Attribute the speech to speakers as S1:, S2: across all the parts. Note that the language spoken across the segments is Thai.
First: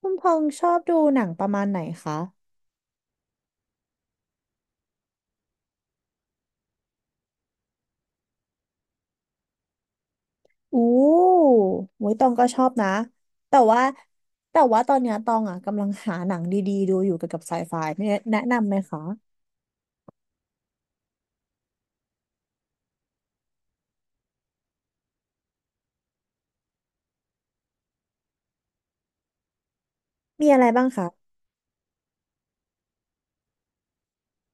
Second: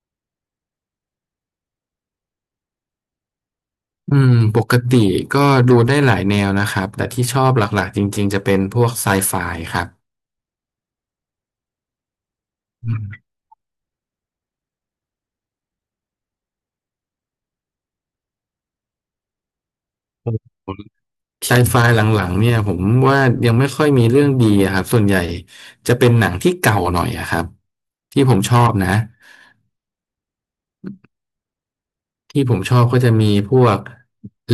S1: คุณพงษ์ชอบดูหนังประมาณไหนคะ
S2: ปกติก็ดูได้หลายแนวนะครับแต่ที่ชอบหลักๆจริงๆจะเป็นพวกไซไฟครับ
S1: อู้โว้ยตองก็ชอบนะ
S2: อืม
S1: แต่ว่าแต่ว่าตอนเนี้ยตองอ่ะกำลังหาหนังดีๆดูอยู่เกี่ยวกับไซไฟเนี่ยแนะนำไหมคะ
S2: ไซไฟหลังๆเนี่ยผมว่ายังไม่ค่อยมีเรื่องดีอะครับส่วนใหญ่จะเป็นหนังที่เก่าหน่อยอะครับที่ผมชอบนะ
S1: มีอะไรบ้างคะ
S2: ที่ผมชอบก็จะมีพวก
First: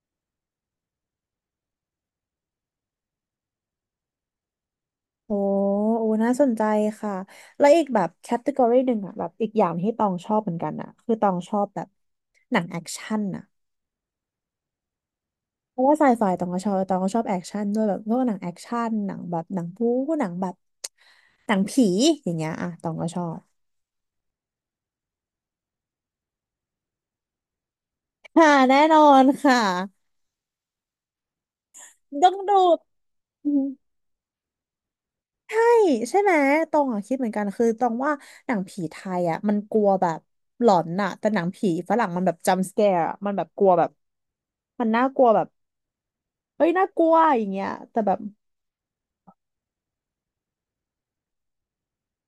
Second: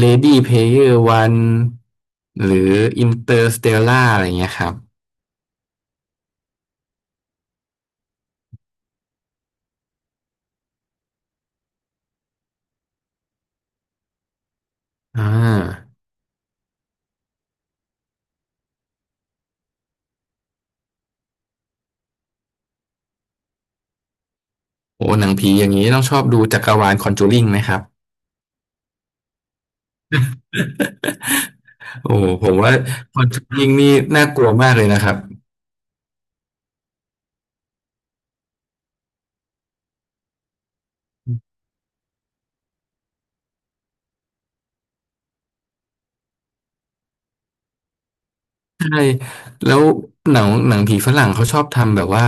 S2: Lady Player One หรือ Interstellar อะไรเงี้ยครับ
S1: โอ้โอ้น่าสนใจค่ะแล้วอีกแบบแคตตากรีหนึ่งอ่ะแบบอีกอย่างที่ตองชอบเหมือนกันอ่ะคือตองชอบแบบหนังแอคชั่นอ่ะ
S2: อ่
S1: เพราะ
S2: า
S1: ว่าไซไฟตองก็ชอบตองก็ชอบแอคชั่นด้วยแบบพวกหนังแอคชั่นหนังแบบหนังบู๊หนังแบบหนังผีอย่างเงี้ยอ่ะตองก็ชอบ
S2: โอ้หนังผีอย่างนี้ต้องชอบดูจักรวาล Conjuring ไหมครับ
S1: ค่ะแน่นอนค่ะ
S2: โอ้โห
S1: ต้อง
S2: ผ
S1: ดู
S2: มว่าคอนชู
S1: อืม
S2: ริงนี่น่ากลัวมากเลยนะครับ
S1: ใช่ใช่ไหมตองอะคิดเหมือนกันคือตองว่าหนังผีไทยอ่ะมันกลัวแบบหลอนน่ะแต่หนังผีฝรั่งมันแบบจัมป์สแกร์มันแบบกลัวแบบมันน่ากลัวแบบเฮ้ยน่ากลัวอย่างเงี้ยแต่แบบ
S2: แล้วหนังหนังผีฝรั่งเขาชอบทำแบบว่า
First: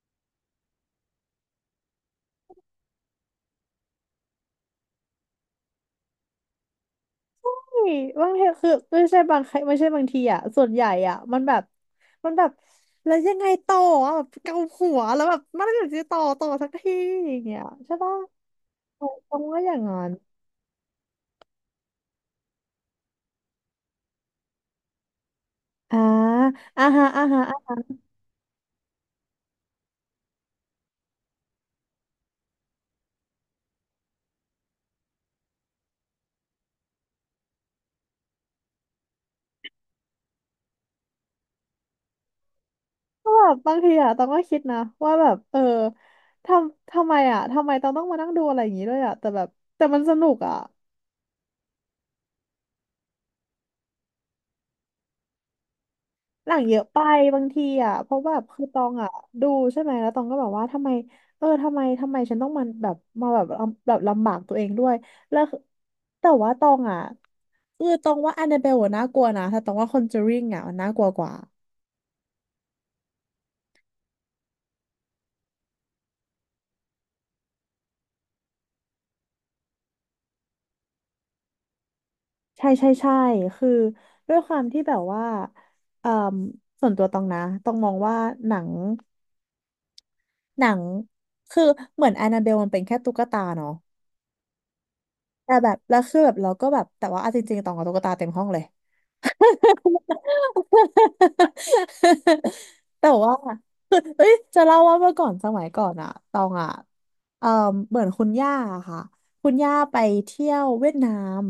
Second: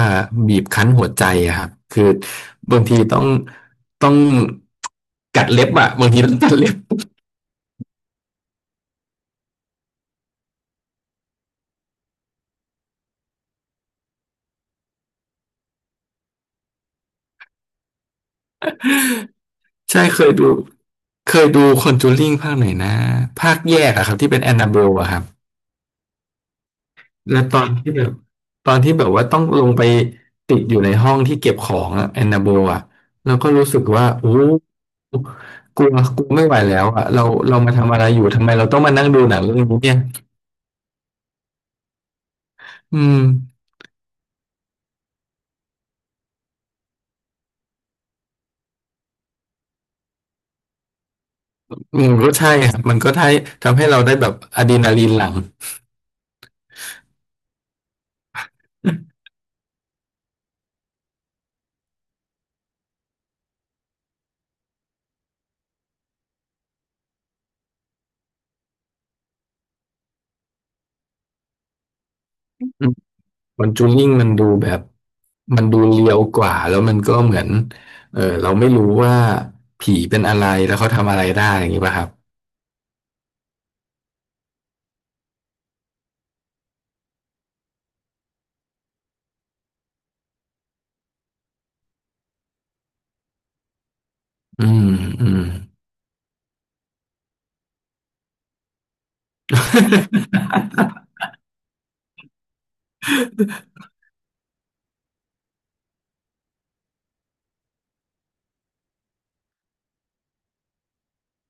S2: บีบคั้นหัวใจอะครับคือบางทีต้องต้องกัดเล็บอะบางทีต้องกัดเล็บ
S1: เฮ้ยบางทีคือไม่ใช่บางครั้งไม่ใช่บางทีอ่ะส่วนใหญ่อ่ะมันแบบมันแบบแล้วยังไงต่ออะแบบเกาหัวแล้วแบบมันไม่อยากจะต่อสักทีอย่างเงี้ยใช่ปะตองว่าอย่างนั้
S2: ใช่
S1: น
S2: เคยดูเคยดูคอนจูริงภาคไหนนะภาคแยกอะครับที่เป็นแอนนาเบลอะครับ
S1: อ่าอ่าฮะอ่า
S2: แล้
S1: ฮะ
S2: วตอนที่แบบตอนที่แบบว่าต้องลงไปติดอยู่ในห้องที่เก็บของอะแอนนาโบอะเราก็รู้สึกว่าโอ้กลัวกลัวไม่ไหวแล้วอะเราเรามาทำอะไรอยู่ทำไมเราต้องมานั่งดูหนังเรื่องนี้เนี่ยอืม
S1: ก็แบบบางทีอะต้องก็คิดนะว่าแบบเออทำไมอะทำไมต้องมานั่งดูอะไรอย่างงี้ด้วยอะแต่แบบแต่มันสนุกอะ
S2: มันก็ใช่ครับมันก็ทำทำให้เราได้แบบอะดรีนาลีนหลั่ง
S1: หนังเยอะไปบางทีอะเพราะแบบคือตองอะดูใช่ไหมแล้วตองก็แบบว่าทำไมเออทำไมฉันต้องมาแบบมาแบบลำแบบลำบากตัวเองด้วยแล้วคือแต่ว่าตองอะคือตองว่าแอนนาเบลน่ากลัวนะแต่ตองว่าคอนเจอริงอะมันน่ากลัวกว่า
S2: อืมคอนจูริ่งมันดูแบบมันดูเรียวกว่าแล้วมันก็เหมือนเออเราไม่รู้ว่าผีเป็นอะไรแล้วเขาทำอะไรได้อย่างนี้ป่ะครับ
S1: ใช่ใช่ใช่คือด้วยความที่แบบว่าเอ่อส่วนตัวตองนะต้องมองว่าหนัง หนังคือเหมือนแอนนาเบลมันเป็นแค่ตุ๊กตาเนาะ
S2: อืมอืม
S1: แต่แบบแล้วคือแบบเราก็แบบแต่ว่าเอาจริงๆตองกับตุ๊กตาเต็มห้องเลย แต่ว่า เอ้ยจะเล่าว่าเมื่อก่อนสมัยก่อนอะตองอะเอ่อเหมือนคุณย่าอะค่ะคุณย่าไปเที่ยวเวียดนาม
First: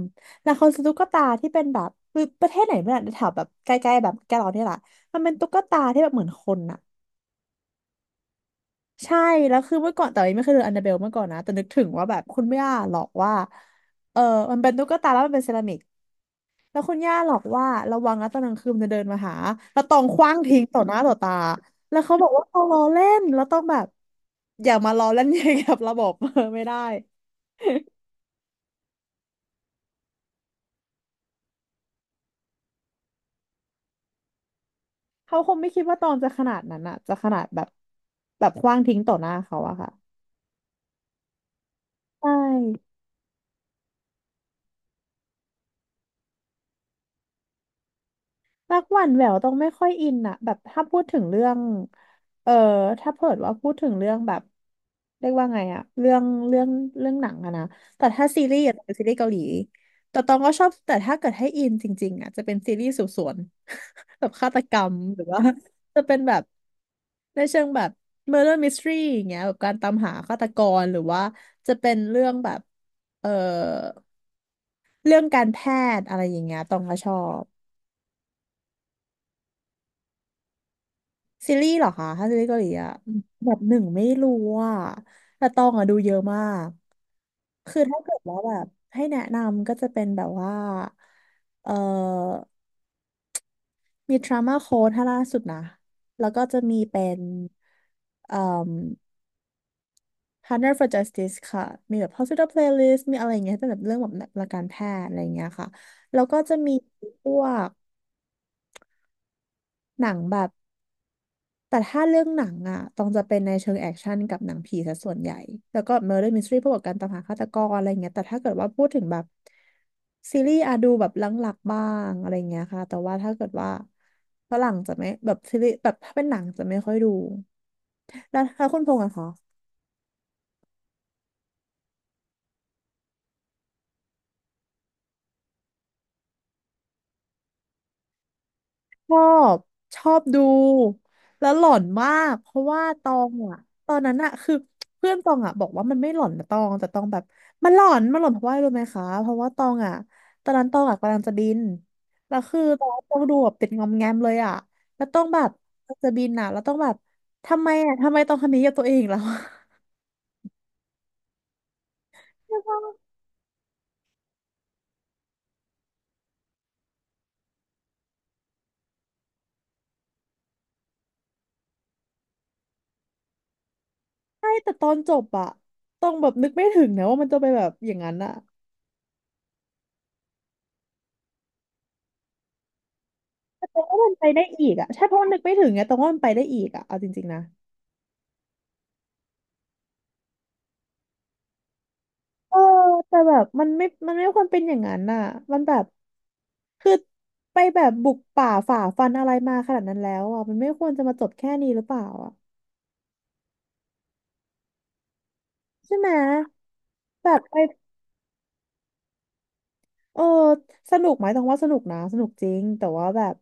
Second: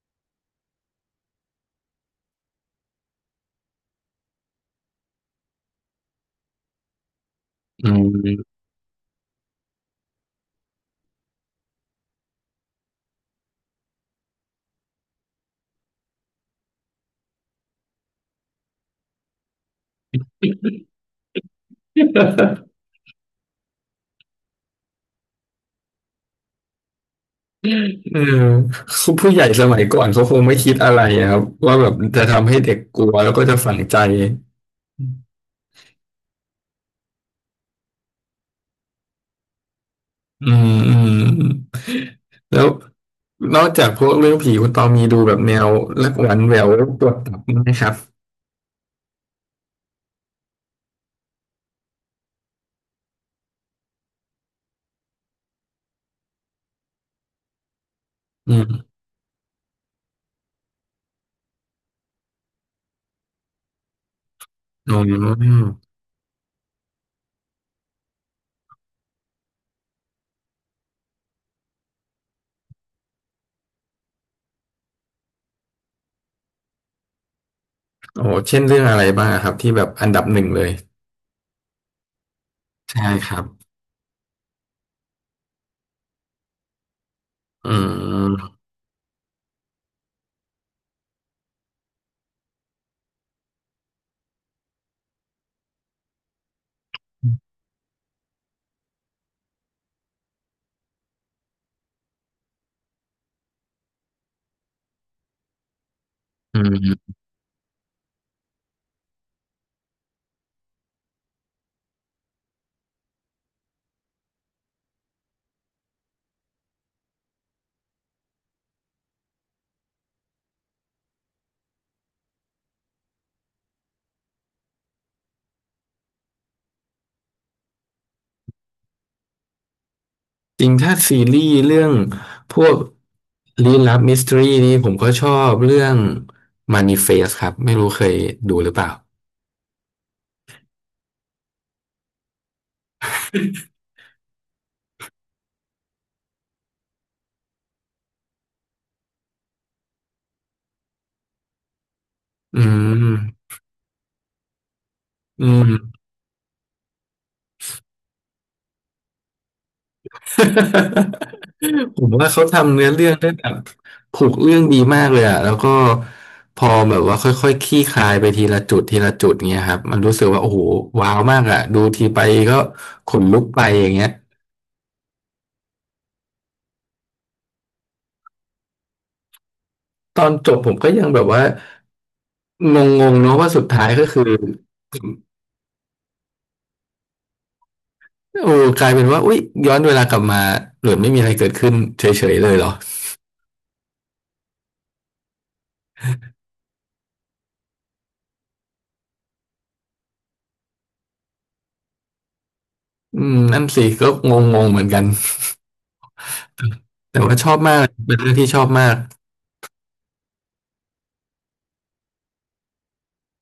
S1: แล้วเขาซื้อตุ๊กตาที่เป็นแบบคือประเทศไหนไม่รู้อะแถวแบบใกล้ๆแบบแกเราเนี่ยแหละมันเป็นตุ๊กตาที่แบบเหมือนคนอะ
S2: อืม
S1: ใช่แล้วคือเมื่อก่อนแต่ไม่เคยเจออันนาเบลเมื่อก่อนนะแต่นึกถึงว่าแบบคุณย่าหลอกว่าเออมันเป็นตุ๊กตาแล้วมันเป็นเซรามิกแล้วคุณย่าหลอกว่าระวังนะตอนกลางคืนมันจะเดินมาหาแล้วตองขว้างทิ้งต่อหน้าต่อตาแล้วเขาบอกว่าเขาล้อเล่นแล้วต้องแบบอย่ามาล้อเล่น อย่างกับระบบ เออไม่ได้
S2: เออผู้ใหญ่สมัยก่อนเขาคงไม่คิดอะไรอะครับว่าแบบจะทำให้เด็กกลัวแล้วก็จะฝังใจ
S1: เขาคงไม่คิดว่าตองจะขนาดนั้นอะจะขนาดแบบแบบขว้างทิ้งต่อหน้าเขาอะค่ะ
S2: อืมอืมอืม
S1: ใช
S2: แล้ว
S1: ่
S2: นอกจากพวกเรื่องผีคุณตองมีดูแบบแนวรักหวานแหววปวดตับไหมครับ
S1: รักหวานแหววต้องไม่ค่อยอินอะแบบถ้าพูดถึงเรื่องเออถ้าเผิดว่าพูดถึงเรื่องแบบเรียกว่าไงอะเรื่องเรื่องหนังอะนะแต่ถ้าซี
S2: อื
S1: รีส์อะจะเป็น
S2: ม
S1: ซีรีส์เกาหลีแต่ตองก็ชอบแต่ถ้าเกิดให้อินจริงๆอะจะเป็นซีรีส์สืบสวน แบบฆาตกรร
S2: อ๋
S1: มหรือว่า
S2: อ
S1: จะเป็นแบบในเชิงแบบ murder mystery อย่างเงี้ยแบบการตามหาฆาตกรหรือว่าจะเป็นเรื่องแบบเออเรื่องการแพทย์อะไรอย่างเงี้ยตองก็ชอบ
S2: โอ้เช่นเรื่องอะไรบ้างอะครับที่แบบอันดับหนึ่งเลย
S1: ซีรีส์เหรอคะถ้าซีรีส์เกาหลีอะ
S2: ใช่ครับ
S1: แบบหนึ่งไม่รู้อ่ะแต่ตองอะดูเยอะมาก
S2: อื
S1: คือถ้าเกิดว่าแบ
S2: ม
S1: บให้แนะนำก็จะเป็นแบบว่า เอ่อ มีทรามาโค้ดถ้าล่าสุดนะ แล้วก็จะมีเป็นเอ่ม Partner for Justice ค่ะ มีแบบ Hospital Playlist มีอะไรอย่างเงี้ยเป็นแบบเรื่องแบบหลักการแพทย์อะไรอย่างเงี้ยค่ะ แล้วก็จะ
S2: อื
S1: มี
S2: ม
S1: พวกหนังแบบ แต่ถ้าเรื่องหนังอ่ะต้องจะเป็นในเชิงแอคชั่นกับหนังผีซะส่วนใหญ่ แล้วก็ Murder Mystery พวกกับการตามหาฆาตกรอะไรเงี้ยแต่ถ้าเกิดว่าพูดถึงแบบซีรีส์อะดูแบบหลังๆบ้างอะไรเงี้ยค่ะแต่ว่าถ้าเกิดว่าฝรั่งจะไม่แบบซีรีส์แบบถ้าเป็นหนังจะไม่ค่อยดู แล้วถ้าคุณพงษ์อะคะ
S2: จริงถ้าซีรีส์เรื่องพวกลี้ลับมิส t ทรีนี่ผมก็ชอบเรื่อง Manifest ครับไม่รู้เคยดูหรือเปล่า
S1: ชอบชอบดูแล้วหลอนมากเพราะว่าตองอะตอนนั้นอะคือเพื่อนตองอะบอกว่ามันไม่หลอนนะตองแต่ตองแบบมันหลอนเพราะว่าอะไรรู้ไหมคะเพราะว่าตองอะตอนนั้นตองอะกำลังจะบินแล้วคื
S2: อื
S1: อตองดูแบ
S2: ม
S1: บติดงอมแงมเลยอะแล้วต้องแบ
S2: อื
S1: บ
S2: ม
S1: จะบินอะแล้วต้องแบบทำไมอะทำไมต้องทำนี้กับตัวเองแล้ว
S2: ผมว่าเขา
S1: ใช่
S2: ทำ
S1: ปะ
S2: เนื้อเรื่องได้แบบผูกเรื่องดีมากเลยอะแล้วก็พอแบบว่าค่อยๆคลี่คลายไปทีละจุดทีละจุดเงี้ยครับมันรู้สึกว่าโอ้โหว้าวมากอะดูทีไปก็ขนลุกไปอย่างเงี้ย
S1: ใช่แต่ตอนจบอะต้องแบบนึกไม่ถึงนะว่ามันจะไปแบบอย่างนั้นอะ
S2: ตอนจบผมก็ยังแบบว่างงๆเนาะว่าสุ
S1: แต่
S2: ด
S1: ตอ
S2: ท้า
S1: ง
S2: ย
S1: ว่า
S2: ก็
S1: มัน
S2: คื
S1: ไป
S2: อ
S1: ได้อีกอะใช่เพราะว่านึกไม่ถึงไงตองว่ามันไปได้อีกอะเอาจริงๆนะ
S2: โอ้กลายเป็นว่าอุยย้อนเวลากลับมาหรือไม่มีอะไรเกิดขึ้นเฉยๆเล
S1: เอ
S2: ย
S1: อ
S2: เหรอ
S1: แต่แบบมันไม่ควรเป็นอย่างนั้นน่ะมันแบบคือไปแบบบุกป่าฝ่าฟันอะไรมาขนาดนั้นแล้วอ่ะมันไม่ควรจะมาจบแค่นี้หรือเปล่าอ่ะ
S2: นั่นสิก็งงๆเหมือนกัน
S1: ใช่ไหม
S2: แต่
S1: แบ
S2: ว่า
S1: บ
S2: ชอ
S1: ไป
S2: บมากเป็นเรื่องที่ชอบมาก
S1: เออสนุกไหมต้องว่าสนุกนะสนุกจริงแต่ว่าแบบ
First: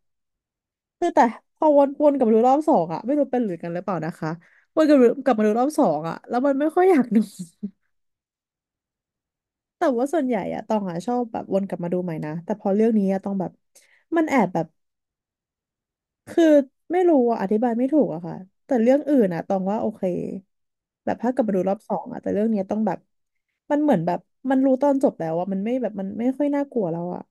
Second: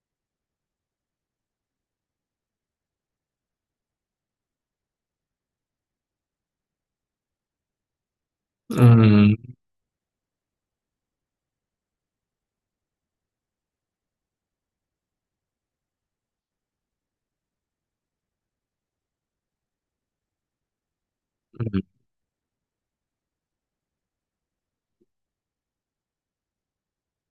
S1: คือแต่พอวนกลับมาดูรอบสองอ่ะไม่รู้เป็นหรือกันหรือเปล่านะคะวนกลับมาดูรอบสองอ่ะแล้วมันไม่ค่อยอยากดู
S2: อืม
S1: แต่ว่าส่วนใหญ่อะตองอะชอบแบบวนกลับมาดูใหม่นะแต่พอเรื่องนี้อะตองแบบมันแอบแบบ คือไม่รู้อะอธิบายไม่ถูกอะค่ะแต่เรื่องอื่นอะตองว่าโอเคแบบถ้ากลับมาดู
S2: อื
S1: รอบส
S2: ม
S1: องอะแต่เรื่องเนี้ยต้องแบบมันเหมือนแบบมันรู้ตอนจบแล้วอะมันไม่แบบมันไม่ค่อยน่ากลัวแล้วอะ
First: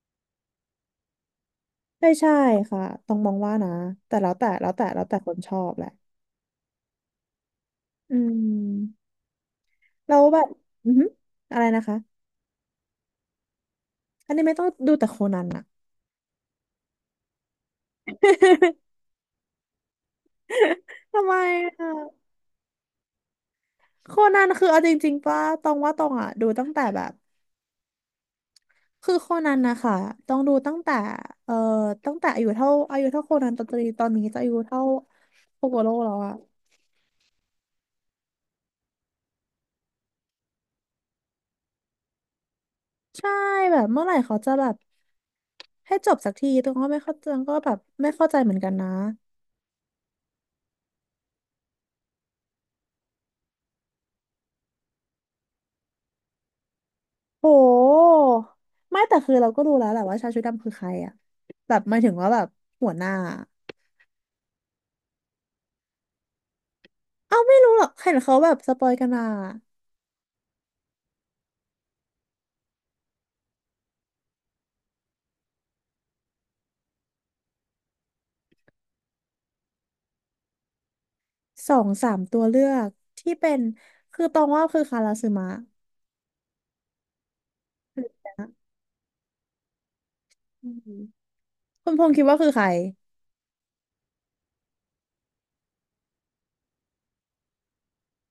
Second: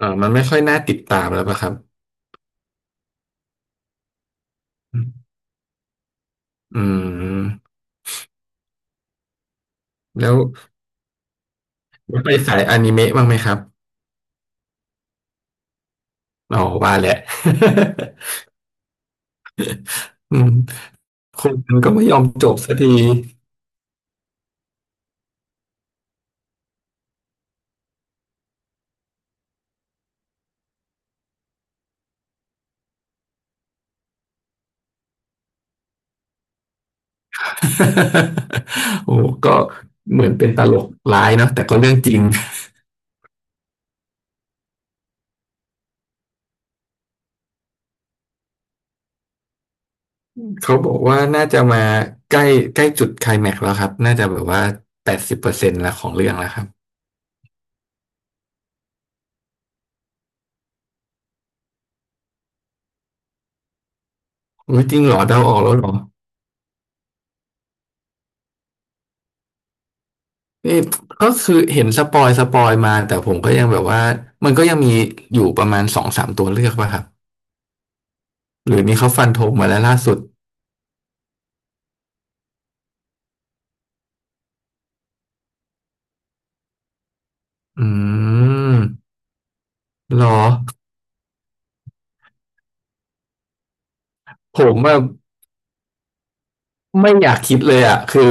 S2: มันไม่ค่อยน่าติดตามแล้วปะครับ
S1: ใช่ใช่ค่ะต้องมองว่านะแต่แล้วแต่แล้วแต่แล้วแต่คนชอบแหละ
S2: อืม
S1: อืมแล้ว
S2: แล้ว
S1: แบบอือหืออะไรนะคะ
S2: แล้วไปสายอนิเมะบ้างไหมครับ
S1: อันนี้ไม่ต้องดูแต่โคนันอะ
S2: อ๋อว่าแหละ อืม
S1: ทำไม
S2: คนมัน
S1: อะ
S2: ก็ไม่ยอมจบสักที
S1: โคนันคือเอาจริงๆป่ะตองว่าตองอะดูตั้งแต่แบบ คือโคนันนะคะต้องดูตั้งแต่เอ่อตั้งแต่อายุเท่าอายุเท่าโคนันตอนนี้ตอนนี้จะอายุเท่าโคโกโร่แล้วอะ
S2: โอ้ก็เหมือนเป็นตลกร้ายเนาะแต่ก็เรื่องจริง
S1: ใช่แบบเมื่อไหร่เขาจะแบบให้จบสักทีตรงก็ไม่เข้าใจก็แบบไม่เข้าใจเหมือนกันนะ
S2: เขาบอกว่าน่าจะมาใกล้ใกล้จุดไคลแม็กซ์แล้วครับน่าจะแบบว่า80%ละของเรื่องแล้วครับ
S1: โหไม่แต่คือเราก็รู้แล้วแหละว่าชายชุดดำคือใครอะแบบหมายถึงว่าแบบหัวหน้า
S2: อุ๊ยจริงเหรอเดาออกแล้วเหรอ
S1: เอ้าไม่รู้หรอกเห็นเขาแบบสปอยกันมา
S2: นี่ก็คือเห็นสปอยสปอยมาแต่ผมก็ยังแบบว่ามันก็ยังมีอยู่ประมาณสองสามตัวเลือกป่ะครับหรือนี่เขาฟันธงมาแล้วล่าสุด
S1: สองสามตัวเลือกที่เป็นคือตองว่าคือคาราซึมะ
S2: อืมเหรอ
S1: อืมคุณพงษ์คิดว่าคือใคร
S2: ผมว่าไม่อยากคิดเลยอ่ะคือ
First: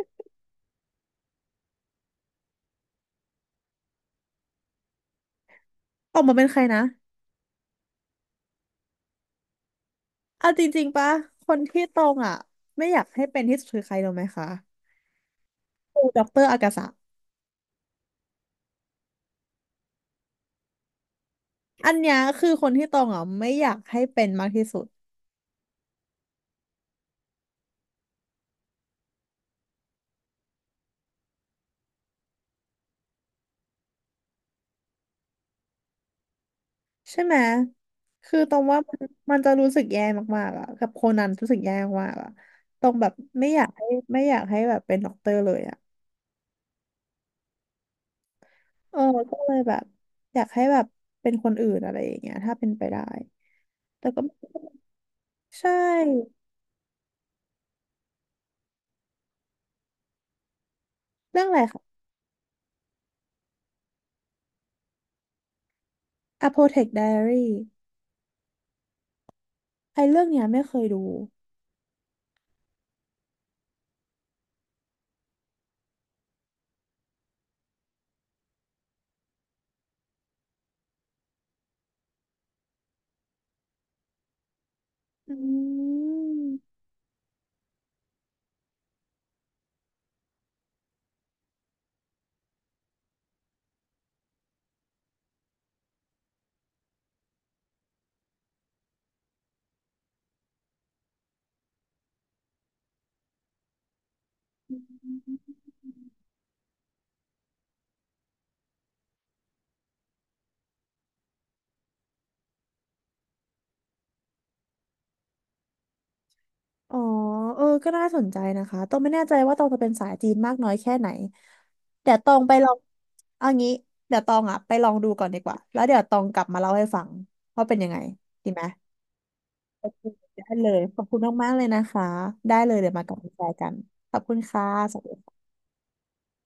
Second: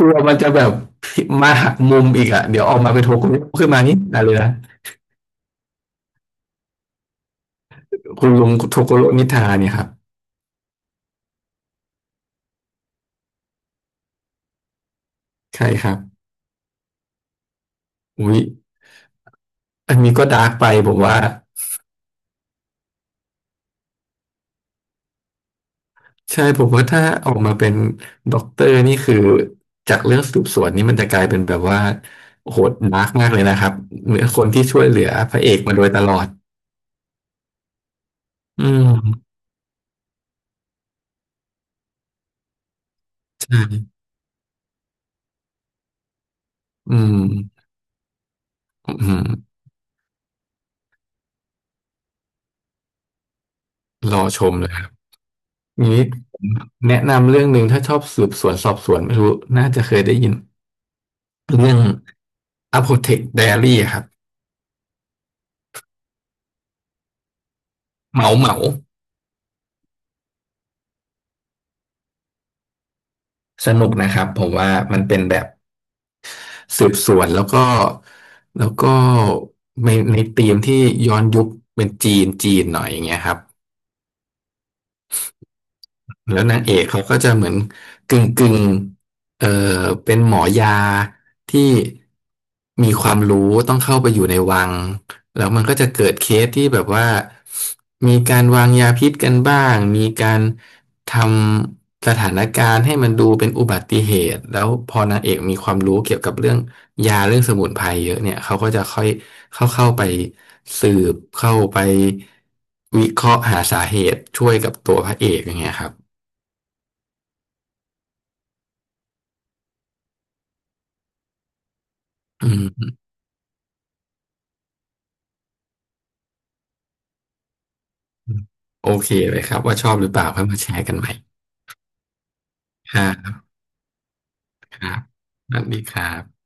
S2: กลัวมันจะแบบมาหักมุมอีกอ่ะเดี๋ยวออกมาเป็นโทโกโร่ขึ้นมานี่ได้เลยนะ
S1: ออกมาเป็นใครนะ
S2: คุณลุงโทโกโร่นิทาเนี่ยครับ
S1: เอาจริงๆปะ คนที่ตรงอ่ะไม่อยากให้เป็นที่สุดคือใครรู้ไหมคะ
S2: ใช่ครับ
S1: คือด็อกเตอร์อากาสะ
S2: อุ๊ยอันนี้ก็ดาร์กไปผมว่า
S1: อันเนี้ยคือคนที่ตรงอ่ะไม่อยากให้เป็นมากที่สุด
S2: ใช่ผมว่าถ้าออกมาเป็นด็อกเตอร์นี่คือจากเรื่องสืบสวนนี่มันจะกลายเป็นแบบว่าโหดดาร์กมากเลยนะครับเหมือนคนที่ช่วยเหลือพระเอกมาโดยตลอด
S1: ใช่ไหม คือตรง
S2: อื
S1: ว่ามัน
S2: ม
S1: มันจะรู้สึกแย่มากๆอ่ะกับโคนันรู้สึกแย่มากๆอ่ะตรงแบบไม่อยาก
S2: ใช่
S1: ให้ไม่อยากให้แบบเป็นด็อกเตอร์เลยอ่ะ
S2: อืมอื
S1: เออก็เล
S2: ม
S1: ยแบบอยากให้แบบเป็นคนอื่นอะไรอย่างเงี้ยถ้าเป็นไปได้แต่
S2: ร
S1: ก็
S2: อ
S1: ไม่
S2: ชมเลยครับ
S1: ใช่
S2: นี้ผมแนะนำเรื่องหนึ่งถ้าชอบสืบสวนสอบสวนไม่รู้น่าจะเคยได้ยิน
S1: เรื่องอะไร
S2: เรื่อง
S1: คะ
S2: Apothec Diary ครับ
S1: Apotec Diary
S2: เหมาเหมา
S1: ไอ้เรื่องเนี้ยไม่เคยดู
S2: สนุกนะครับผมว่ามันเป็นแบบ สืบสวนแล้วก็แล้วก็ในในธีมที่ย้อนยุคเป็นจีนจีนหน่อยอย่างเงี้ยครับ
S1: อื
S2: แล้วนาง
S1: ม
S2: เอกเขาก็จะเหมือนกึ่งกึ่งเออเป็นหมอยาที่มีความรู้ต้องเข้าไปอยู่ในวัง แล้วมันก็จะเกิดเคสที่แบบว่ามีการวางยาพิษกันบ้างมีการทำสถานการณ์ให้มันดูเป็นอุบัติเหตุ แล้วพอนางเอกมีความรู้เกี่ยวกับเรื่องยาเรื่องสมุนไพรเยอะเนี่ยเขาก็จะค่อยเข้าเข้าไปสืบเข้าไปวิเคราะห์หาสาเหตุช่วยกับตัวพระเอกอย่างเงี้ยครับ
S1: อ๋อเออก็น่าสนใจนะคะตองไม่แน่ใจว่าตองจะเป็นสายจีนมากน้อยแค่ไหนเดี๋ยวตอง
S2: อื
S1: ไปลอง
S2: ม
S1: เอางี้เดี๋ยวตองอ่ะไปลองดูก่อนดีกว่า แล้วเดี๋ยวตองกลับมาเล่าให้ฟังว่าเป็นยังไง
S2: อืม
S1: ดีไหม
S2: โอเคเลยครับว่า
S1: โอ
S2: ชอบ
S1: เค
S2: หรือเปล่าค่อ
S1: ได้
S2: ยมา
S1: เล
S2: แช
S1: ย
S2: ร์กั
S1: ข
S2: น
S1: อ
S2: ให
S1: บ
S2: ม่
S1: คุณมากๆเลยนะคะได้เลยเดี๋ยว
S2: ค
S1: มา
S2: รั
S1: กลับมาแช
S2: บ
S1: ร์กันขอบคุณค่ะ
S2: ค
S1: ส
S2: รับ
S1: วัสดีค่ะ
S2: สวัสดีครับ